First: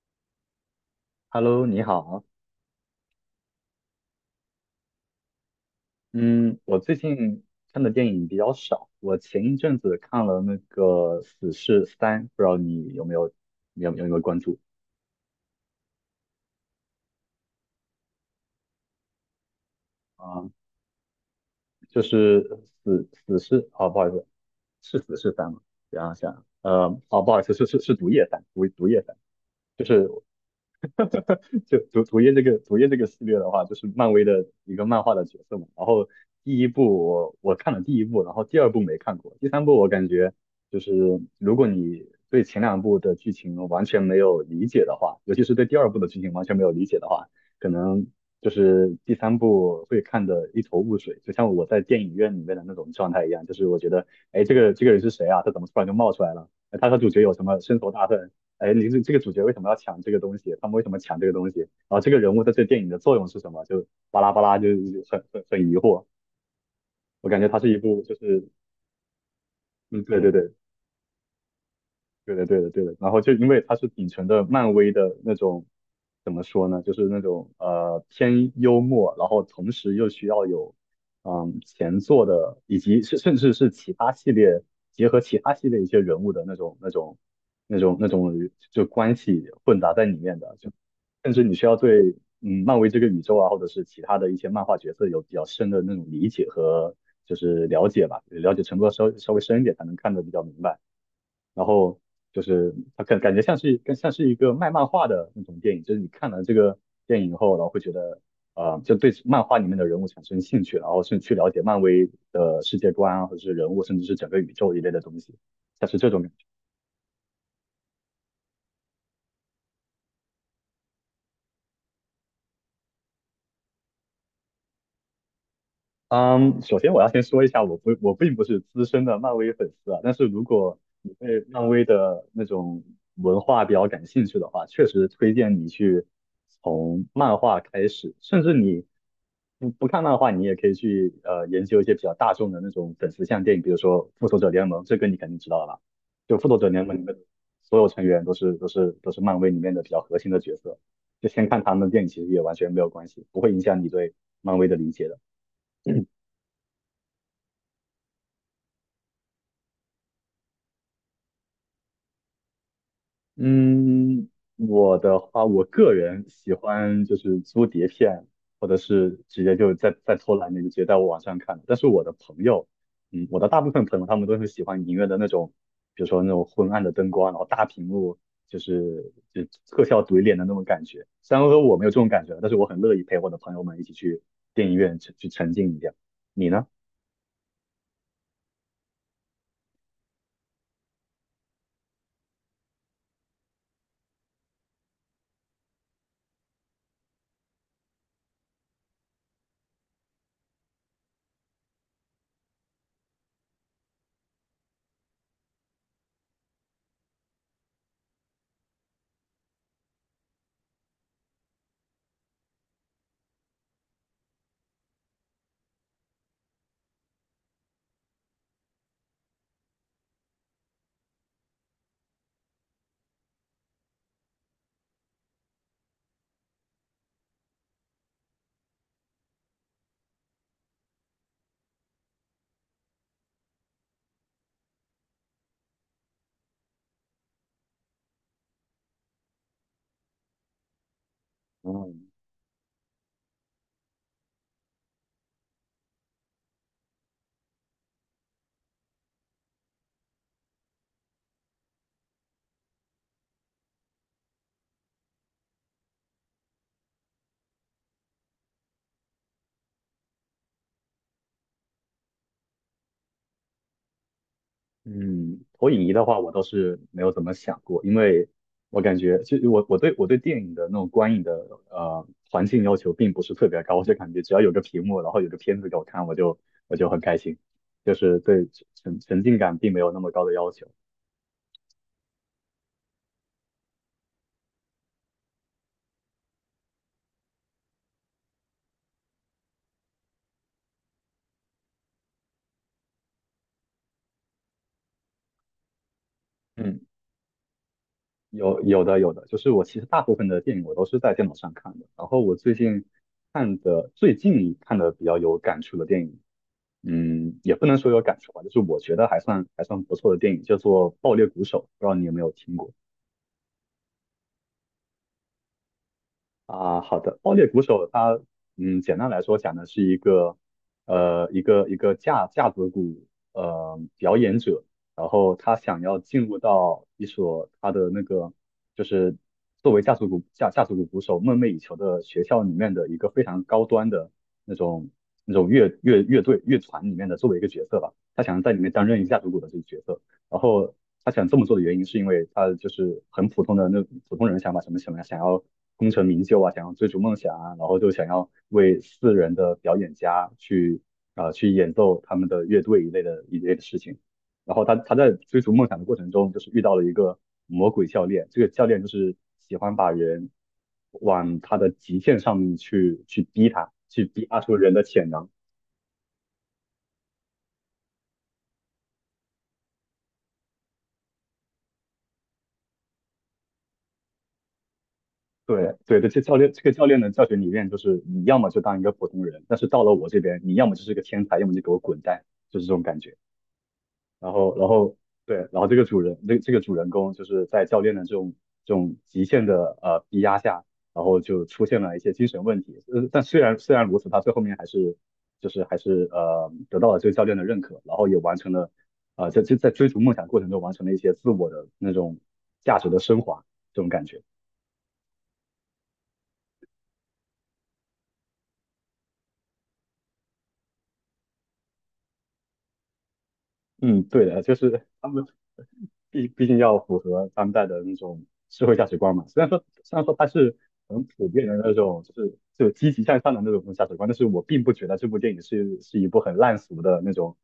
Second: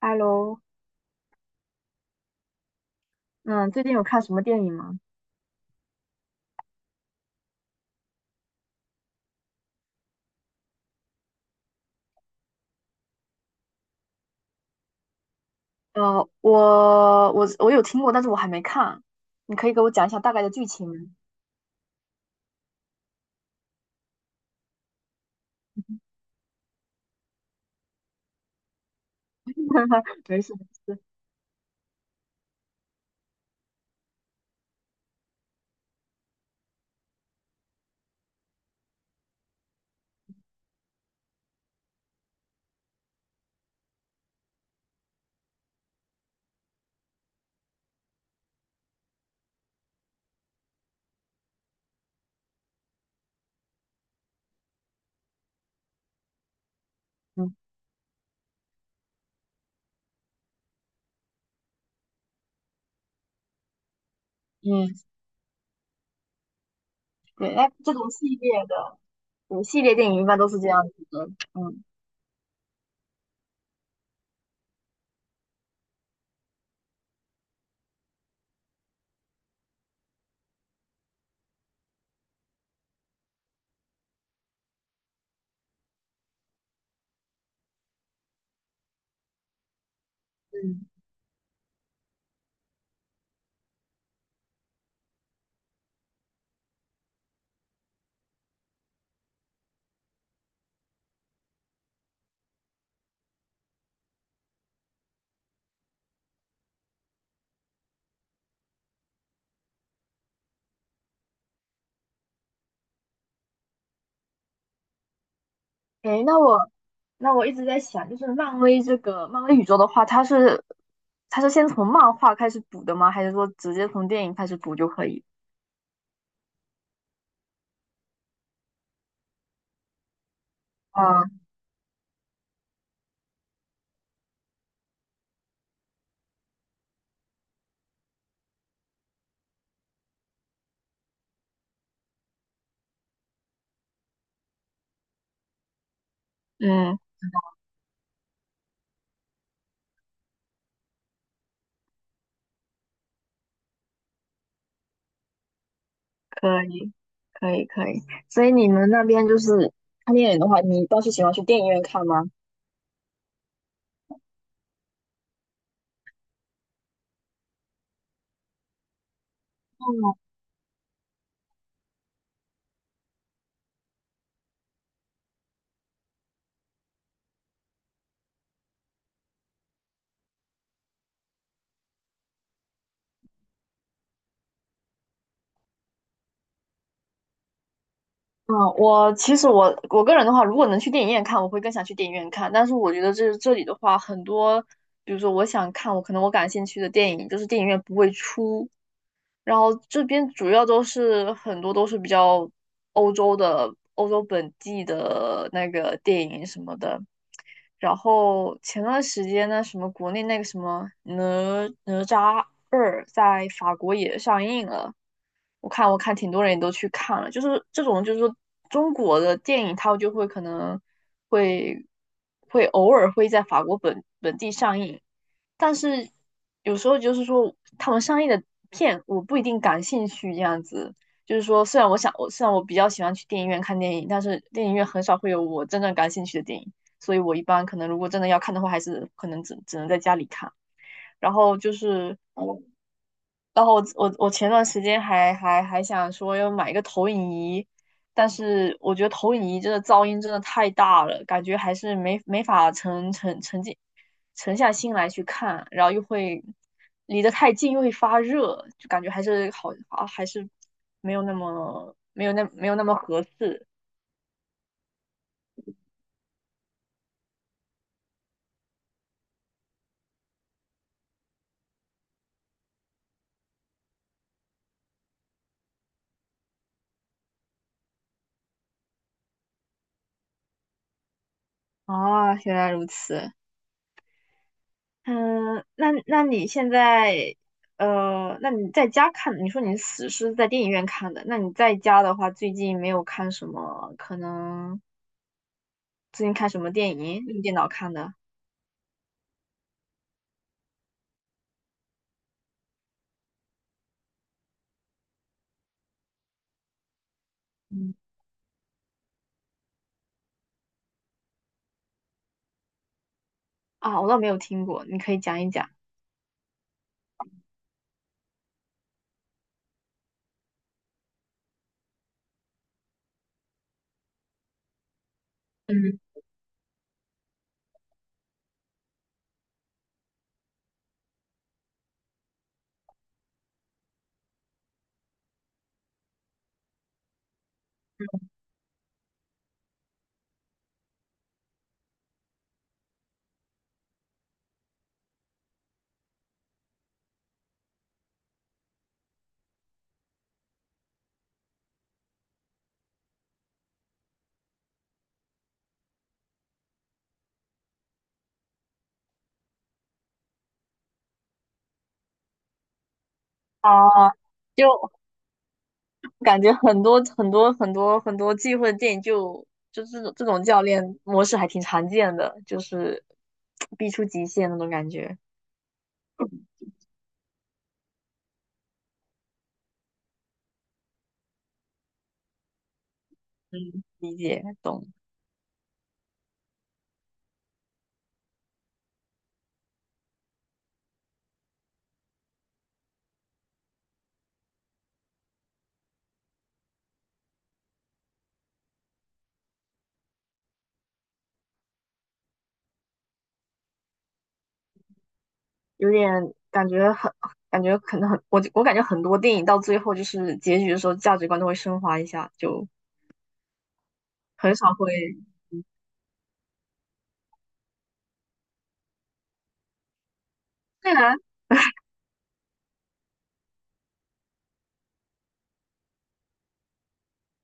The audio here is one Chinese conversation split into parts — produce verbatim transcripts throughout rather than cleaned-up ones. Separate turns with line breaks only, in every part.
Hello，
Hello，你好。
嗯，最近有看什么电影吗？
嗯，我最近看的电影比较少。我前一阵子看了那个《死侍三》，不知道你有没有、你有、有没有关注
呃，我我我有听过，但是我还没看，你可以给我讲一下大概
啊？
的剧情吗？
就是死死侍哦，不好意思，是死侍三吗？想想，呃，哦，不好意思，是是是毒液三，毒毒液三。就是。
没事没事，
就主主页这个主页这个系列的话，就是漫威的一个漫画的角色嘛。然后第一部我我看了第一部，然后第二部没看过，第三部我感觉就是如果你对前两部的剧情完全没有理解的话，尤其是对第二部的剧情完全没有理解的话，可能就是第三部会看得一头雾水，就像我在电影院里面的那种状态一样，就是我觉得，哎，这个这个人是谁啊？他怎么突然就冒出来了？哎他和主角有什
嗯，
么深仇大恨？哎，你这这个主角为什么要抢这个东西？他们为什么抢这个东西？然后这个人物在这电影的作用是什么？就巴拉巴拉，就
嗯，
很很很疑惑。我感觉
对，
它
哎，
是一
这
部
种
就
系
是，
列的，对，系列
嗯，
电
对
影一
对
般都
对，
是这样子的，嗯，
对的，对的，对的。然后就因为它是秉承的漫威的那种，怎么说呢？就是那种呃偏幽默，然后同时又需要有嗯前作的，以及是甚至是其他系列结合其他系列一些人物的那种那种那种那种就关系混杂在里面的，就
嗯，
甚至你需要对嗯漫威这个宇宙啊，或者是其他的一些漫画角色有比较深的那种理解和就是了解吧，了解程度要稍稍微深一点才能看得比较明白。然后就是它感感觉像是更像是一个卖漫画的那种电影，就是你看了这个电影后，然后会觉得呃，就对漫画里面的人物产生兴趣，然后是去了解漫威的世界观啊，或者是人物，甚至是整个宇宙一类的东西，像是这种
哎，
感
那
觉。
我那我一直在想，就是漫威这个漫威宇宙的话，它是它是先从漫画开始补的吗？还是说直接从电影开始补就可以？
嗯，首先我要先说一下，我不我并不是资深的漫威粉丝啊，但是如果你
嗯
对漫威的那种文化比较感兴趣的话，确实推荐你去从漫画开始，甚至你你不看漫画，你也可以去呃研究一些比较大众的那种粉丝向电影，比如说《复仇者联盟》，这个你肯定知道了吧？就《复仇者联盟》
嗯，
里面所有成员都是都是都是漫威里面的比较核心的角色，就先看他们的电影其实也完全没有关系，不会影响你对漫威的理解的。
可以。可以可以，所以你们那边就是看电影的话，你倒是喜欢去电影院看吗？
嗯，我的话，我个人喜欢就是租碟片，或者是直接就在
嗯
在偷懒的就直接在网上看。但是我的朋友，嗯，我的大部分朋友他们都是喜欢影院的那种，比如说那种昏暗的灯光，然后大屏幕，就是就特效怼脸的那种感觉。虽然说我没有这种感觉，但是我很乐意陪我的朋友们一起去电影院去去沉浸一下。你呢？
嗯，我其实我我个人的话，如果能去电影院看，我会更想去电影院看。但是我觉得这这里的话，很多，比如说我想看我可能我感兴趣的电影，就是电影院不会出。然后这边主要都是很多都是比较欧洲的、欧洲本地的那个电影什么的。然后前段时间呢，什么国内那个什么哪哪吒二在法国也上映了，我看我看挺多人也都去看了，就是这种就是说中国的电影，它就会可能会会偶尔会在法国本本地上映，但是有时候就是说，他们上映的片我不一定感兴趣，这样子。就是说，虽然我想，我虽然我比较喜欢去电影院看电影，但是电影院很少会有我真正感兴趣的电影，所以我一般可能如果真的要看的话，还是可能只只能在家里看。然后就
嗯，
是，然后我我我前段时间还还还想说要买一个投影仪，但是我觉得投影仪真的噪音真的太大了，感觉还是没没法沉沉沉浸沉下心来去看，然后又会离得太近又会发热，就感觉还是好啊，还是没有那么没有那没有那么合适。
嗯，投影仪的话，我倒是没有怎么想过，因为我感觉就我我对我对电影的那种观影的呃环境要求并不是特别高，我就感觉只要有个屏幕，然后有个片子给我看，我就我就很开心，就是对沉沉浸感并没有那么高的要求。
啊。原来如此。嗯，那那你现在呃，那你在家看，你说你死是在电影院看的，那你在家的话，最近没有看什么？可能最近看什么
嗯，
电影？用电脑看的。
有有的有的，就是我其实大部分的电影我都是在电脑上看的，然后我最近看的最近看的比较有感触的电影，嗯，也不能说
嗯。
有感触吧，就是我觉得还算还算不错的电影，叫做《爆裂鼓手》，不知道你有没有听过
啊？我倒没有听过，你可以讲一讲。
啊？好的，《爆裂鼓手》它，嗯，简单来说讲的是一个，呃，一个一个架架子鼓，呃，表演者，然后他想要
嗯，
进入到一所他的那个，就是作为架子鼓架架子鼓鼓手梦寐以求的学校里面的一个非常高端的那种那种乐乐乐队乐团里面的作为一个角色吧，他想要在里面担任一架子鼓的这个角色。然后他想这么做的原因，是因为他就是很普通的那普通人想法，什么什想想要功成名就啊，想要追逐梦想啊，然后就想要为私人的表演家去啊、呃去演奏他们的乐队一类的一类的事情。然后他他在追逐梦想的过程中，就是遇到了一个魔鬼教练，这个教练就是喜欢把人往他的极限上面去去逼他，去
啊，
逼他出人的
就
潜能。
感觉很多很多很多很多忌讳的电影就就这种这种教练模式还挺常见的，就是逼出极限那种感觉。
对对对，这教练这个教练的教学理念就是你要么就当一个普通人，但是到了我这边，你要么就是个天才，要么就给我滚蛋，就是这种感觉。
嗯，理
然
解
后然
懂，
后对，然后这个主人这这个主人公就是在教练的这种这种极限的呃逼压下，然后就出现了一些精神问题。呃，但虽然虽然如此，他最后面还是就是还是呃得到了这个教练的认可，然后也完成了啊、呃、在在在追逐梦想过程中完成了一些自我的那种价值的升华，这种感觉。
有点感觉很感觉可能很我我感觉很多电影到最后就是结局的时候价值观都会升华一下，就
嗯，对的，就
很少
是
会。
他们毕毕竟要符合当代的那种社会价值观嘛。虽然说虽然说它是
对
很
啊，
普遍的那种，就是就积极向上的那种价值观，但是我并不觉得这部电影是是一部很烂俗的那种，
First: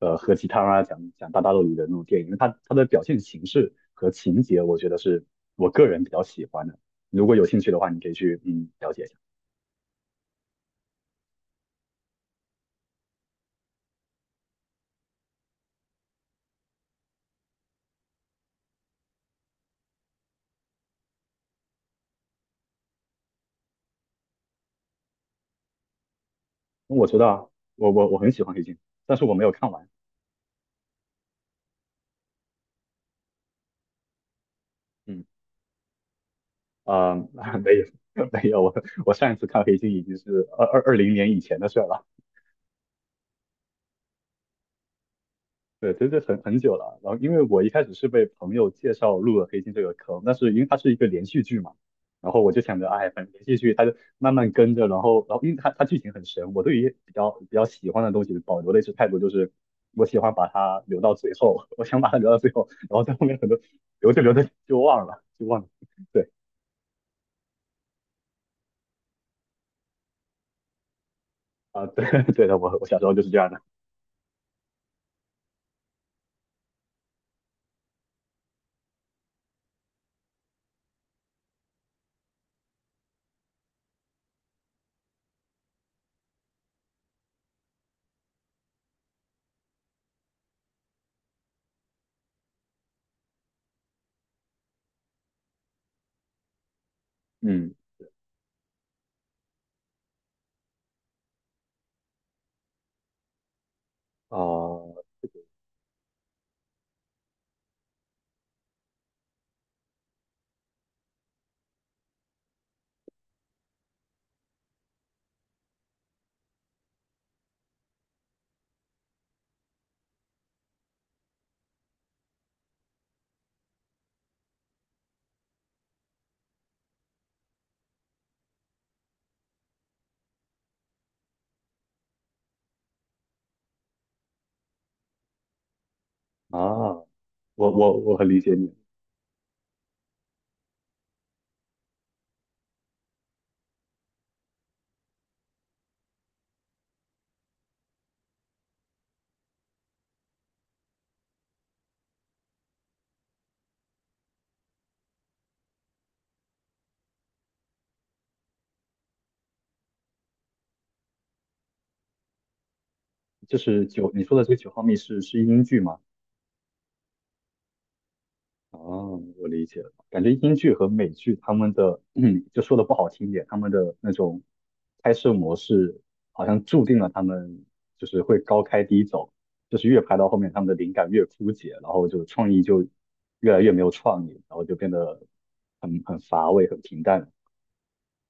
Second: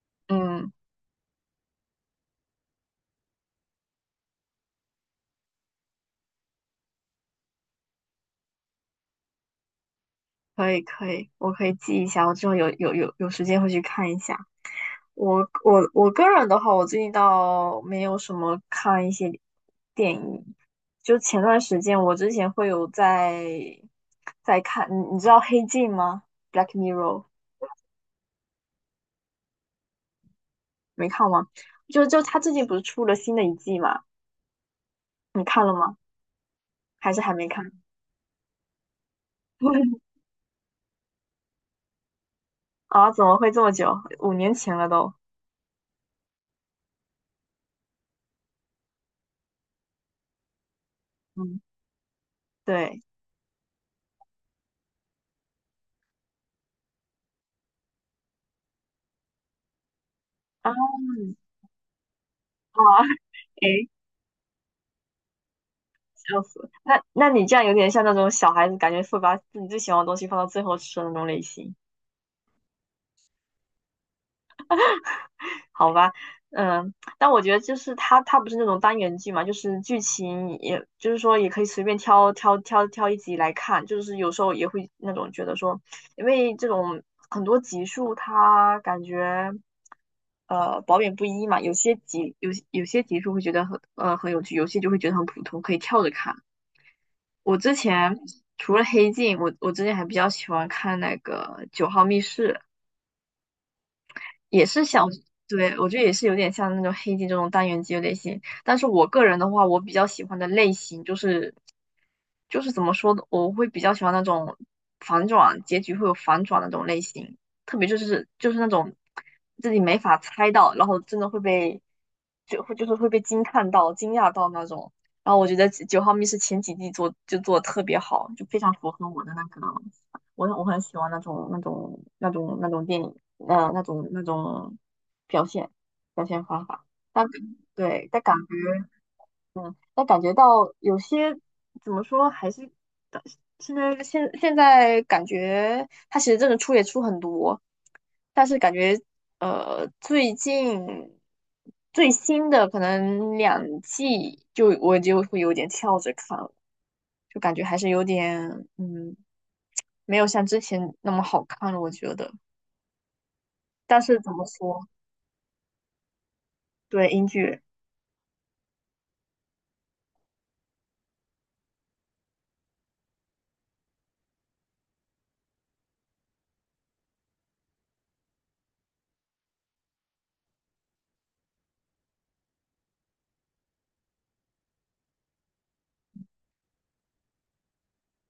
呃，喝鸡汤
嗯，
啊，讲讲大道理的那种电影。它它的表现形式和情节，我觉得是我个人比较喜欢的。如果有兴趣的话，你可以去嗯了解一下。
可以可以，我可以记一下，我之后有有有有时间会去看一下。我我我个人的话，我最近倒没有什么看一些电影。就前段时间，我之前会有在在看，你你知道《黑镜》吗？《Black
我知
Mirror》
道啊，我我我很喜欢黑镜，但是我没有看完。
没看吗？就就他最近不是出了新的一季嘛？
嗯。
你看了吗？还
呃，
是还没 看？
没有没有，我我上一次看黑镜已经 是二二二零年以前的事儿了，
啊，怎么会这么久？五年前了都。
对，真的很很久了。然后因为我一开始是被朋友介绍入了黑镜这个坑，但是因为它是一个连续剧
嗯，
嘛，然后我就想着，
对。
哎，反正连续剧它就慢慢跟着，然后然后因为它它剧情很神，我对于比较比较喜欢的东西保留的一直态度就是。我喜欢把
啊
它留到最后，我想把它留到最后，
啊，
然后在后面很多
诶，
留着留着就忘了，就忘了。对
笑死！那那你这样有点像那种小孩子，感觉会把自己最喜欢的东西放到最后吃的那种类型。
啊、对 对的，我我小时候就是这样的。
好吧，嗯，但我觉得就是它，它不是那种单元剧嘛，就是剧情也，就是说也可以随便挑挑挑挑一集来看，就是有时候也会那种觉得说，因为这种很多集数它感觉呃褒贬不一嘛，有些集有有些集数会觉得很呃很有趣，有些就会觉得很普通，可以跳着看。我
嗯
之前除了《黑镜》，我我之前还比较喜欢看那个《九号密室》。也是
啊、
想，对，我觉得也是有点像那种黑镜这种单元剧的类型。但是我个人的话，我比较喜欢的类型就是就是怎么说呢，我会比较喜欢那种反转，结局会有反转那种类型，特别就是就是那种自己没法猜到，然后真的会被就会就是会被惊叹到、惊讶到那种。然后我觉得《九号密室》前几季做就做的特别好，就非常符合我的那个，我我很喜欢那种那种那种那种电影。呃那种那种表现表现
啊，
方法。但
我我
对，
我
但
很
感
理
觉
解你，
但感觉到有些怎么说，还是现在现现在感觉他其实真的出也出很多，但是感觉呃最近最新的可能两季就我就会有点跳着看了，就感觉还是有点。嗯。没有像之前那么好看了，我觉得。
就是
但
九，
是
你
怎
说的
么
这个九
说，
号密室是英剧吗？
对，英剧，
啊，我理解了，感觉英剧和美剧他们的，嗯就说的不好听一点，他们的那种拍摄模式好像注定了他们就是会高开低走，就是越拍到后面他们的灵感越枯竭，然后就创意就越来越没有创意，然后就变得很很乏味、很平淡。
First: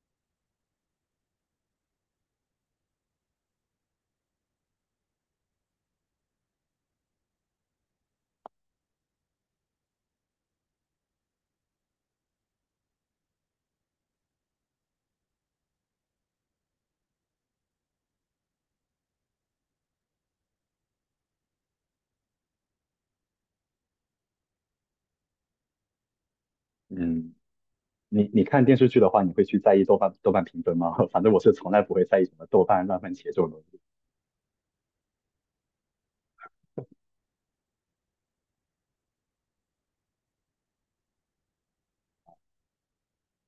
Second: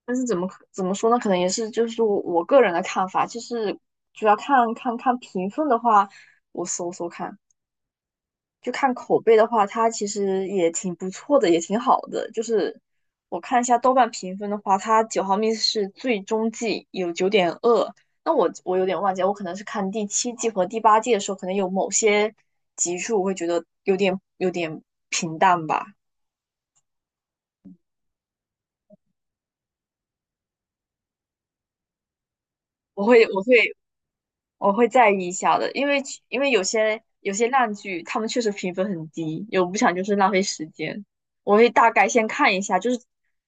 但是怎么可怎么说呢？可能也是就是我我个人的看法，就是主要看看看评分的话，我搜搜看，就看口碑的话，它其实也挺不错的，也挺好的。就是我看一下豆瓣评分的话，它九毫米是最终季有九点二，那我我有点忘记了我可能是看第七季和第八季的时候，可能有某些集数我会觉得有点有点平淡吧。
嗯，你你看电视剧的话，你会去在意豆瓣豆瓣评分吗？反正我是从来不会在意什么豆瓣、烂
我
番茄
会
这
我
种东
会
西。
我会在意一下的，因为其因为有些有些烂剧，他们确实评分很低，有不想就是浪费时间，我会大概先看一下，就是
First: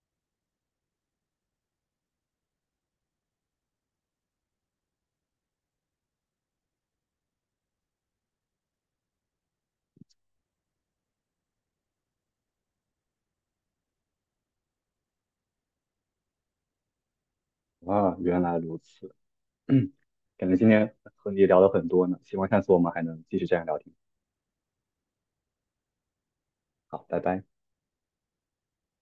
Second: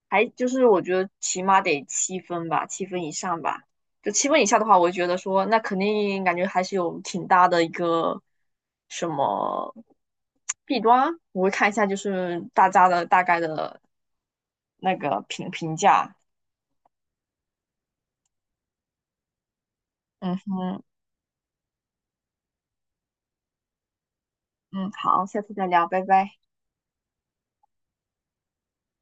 还就是我觉得起码得七分吧，七分以上吧，就七分以下的话，我觉得说那肯定感觉还是有挺大的一个什么弊端啊，我会看一下就是大家的大概的那个评评价，
啊，原来如此，
嗯
感觉今
哼，
天和你聊了很多呢，希望下次我们还能继续这样聊天。
嗯，好，下次再聊，拜拜。
好，拜拜。